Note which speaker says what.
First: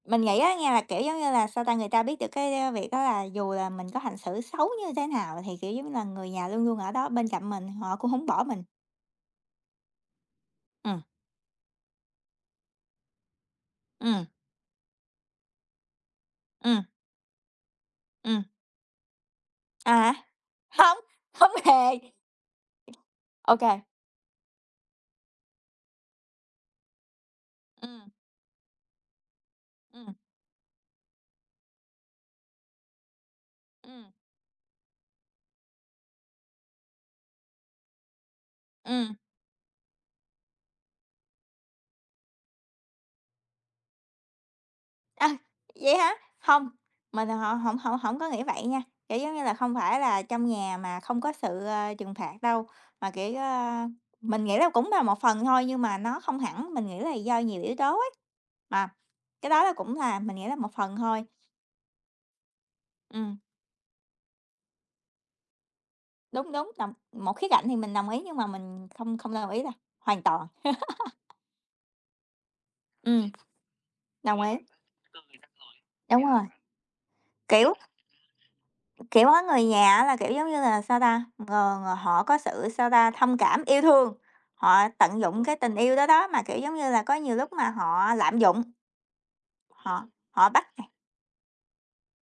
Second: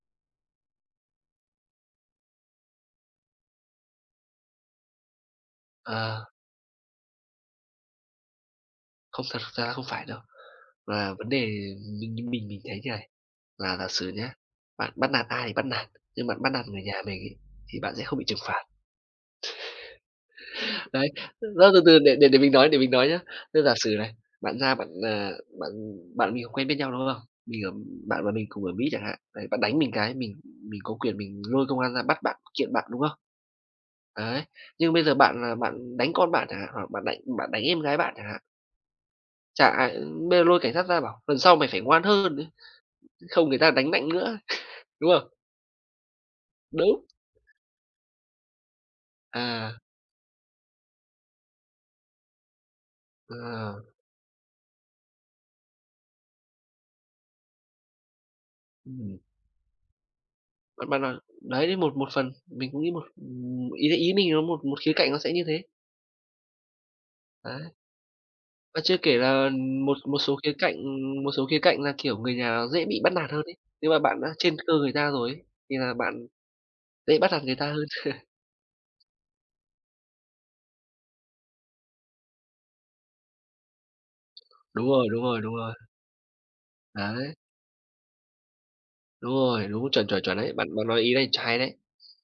Speaker 1: Mình nghĩ á nha là, kiểu, giống như là, sao ta, người ta biết được cái, ơ, việc đó là dù là mình có hành xử xấu như thế nào thì, kiểu, giống như là,
Speaker 2: Ờ.
Speaker 1: người nhà luôn luôn ở đó bên cạnh mình, họ cũng hổng bỏ mình.
Speaker 2: Không thật ra không phải đâu.
Speaker 1: Ừm.
Speaker 2: Và vấn đề mình mình mình mình thấy thế này, là giả sử
Speaker 1: Ừm.
Speaker 2: nhá, bạn bắt nạt ai thì bắt nạt, nhưng bạn bắt nạt
Speaker 1: Ừm.
Speaker 2: người nhà mình ấy thì bạn sẽ không bị trừng
Speaker 1: Ừm.
Speaker 2: phạt.
Speaker 1: À! Hông,
Speaker 2: Đấy,
Speaker 1: hông
Speaker 2: ơ, từ
Speaker 1: hề!
Speaker 2: từ để để để mình nói để mình nói nhá. Thế giả
Speaker 1: OK.
Speaker 2: sử này, bạn ra bạn, ờ, bạn bạn mình không quen biết nhau, đúng không? Mình ở
Speaker 1: Ừm.
Speaker 2: bạn và mình cùng ở Mỹ chẳng hạn, đấy bạn đánh mình
Speaker 1: Ừm.
Speaker 2: cái mình mình có quyền mình lôi công an ra bắt bạn kiện bạn, đúng không?
Speaker 1: Ừm.
Speaker 2: Đấy, nhưng bây giờ bạn bạn đánh con bạn chẳng hạn, hoặc bạn đánh bạn đánh em gái bạn chẳng hạn
Speaker 1: Ừm.
Speaker 2: chả ai, ưm, bây giờ lôi cảnh sát ra bảo: "Lần sau mày phải ngoan hơn đấy, không người ta đánh mạnh nữa." đúng
Speaker 1: À,
Speaker 2: không?
Speaker 1: vậy hả? Hông,
Speaker 2: Đúng.
Speaker 1: mình mà họ hổng hổng hổng có nghĩ vậy nha, kiểu, giống như là, hông
Speaker 2: À.
Speaker 1: phải là trong nhà mà không có sự, ơ, trừng phạt đâu, mà, kiểu,
Speaker 2: Ờ.
Speaker 1: a, mình nghĩ là cũng là một phần thôi nhưng mà nó không hẳn, mình nghĩ là do nhiều yếu tố ấy, mà
Speaker 2: Ừm.
Speaker 1: cái đó là cũng là mình nghĩ là một
Speaker 2: Bạn
Speaker 1: phần
Speaker 2: bạn bạn
Speaker 1: thôi.
Speaker 2: đấy, một một phần, mình cũng nghĩ một
Speaker 1: Ừm.
Speaker 2: ừm, ý ý mình một một khía cạnh nó sẽ như thế.
Speaker 1: Đúng, đúng, đồng một khía cạnh
Speaker 2: Đấy.
Speaker 1: thì mình đồng ý nhưng mà
Speaker 2: Và
Speaker 1: mình
Speaker 2: chưa
Speaker 1: không
Speaker 2: kể
Speaker 1: không
Speaker 2: là,
Speaker 1: đồng ý đâu,
Speaker 2: ừm, một một
Speaker 1: hoàn
Speaker 2: số
Speaker 1: toàn.
Speaker 2: khía cạnh, ừm, một số khía cạnh là, kiểu, người nhà dễ bị bắt
Speaker 1: Ừm.
Speaker 2: nạt hơn ấy. Nhưng mà bạn đã
Speaker 1: Đồng ý.
Speaker 2: trên cơ người ta rồi ấy thì là
Speaker 1: Đúng
Speaker 2: bạn
Speaker 1: rồi,
Speaker 2: dễ bắt nạt người ta
Speaker 1: kiểu
Speaker 2: hơn.
Speaker 1: Kiểu, có người nhà á là, kiểu, giống như là, sao ta, ờ, họ có sự, sao ta, thông cảm, yêu thương,
Speaker 2: Đúng
Speaker 1: họ
Speaker 2: rồi,
Speaker 1: tận
Speaker 2: đúng rồi,
Speaker 1: dụng
Speaker 2: đúng
Speaker 1: cái
Speaker 2: rồi.
Speaker 1: tình yêu đó đó, mà, kiểu, giống như là, có
Speaker 2: Đấy.
Speaker 1: nhiều lúc mà họ lạm dụng,
Speaker 2: Đúng rồi, đúng,
Speaker 1: họ
Speaker 2: chuẩn, chuẩn, chuẩn,
Speaker 1: họ
Speaker 2: đấy,
Speaker 1: bắt
Speaker 2: bạn bạn
Speaker 1: [unintelligible]
Speaker 2: nói ý này ch hay đấy.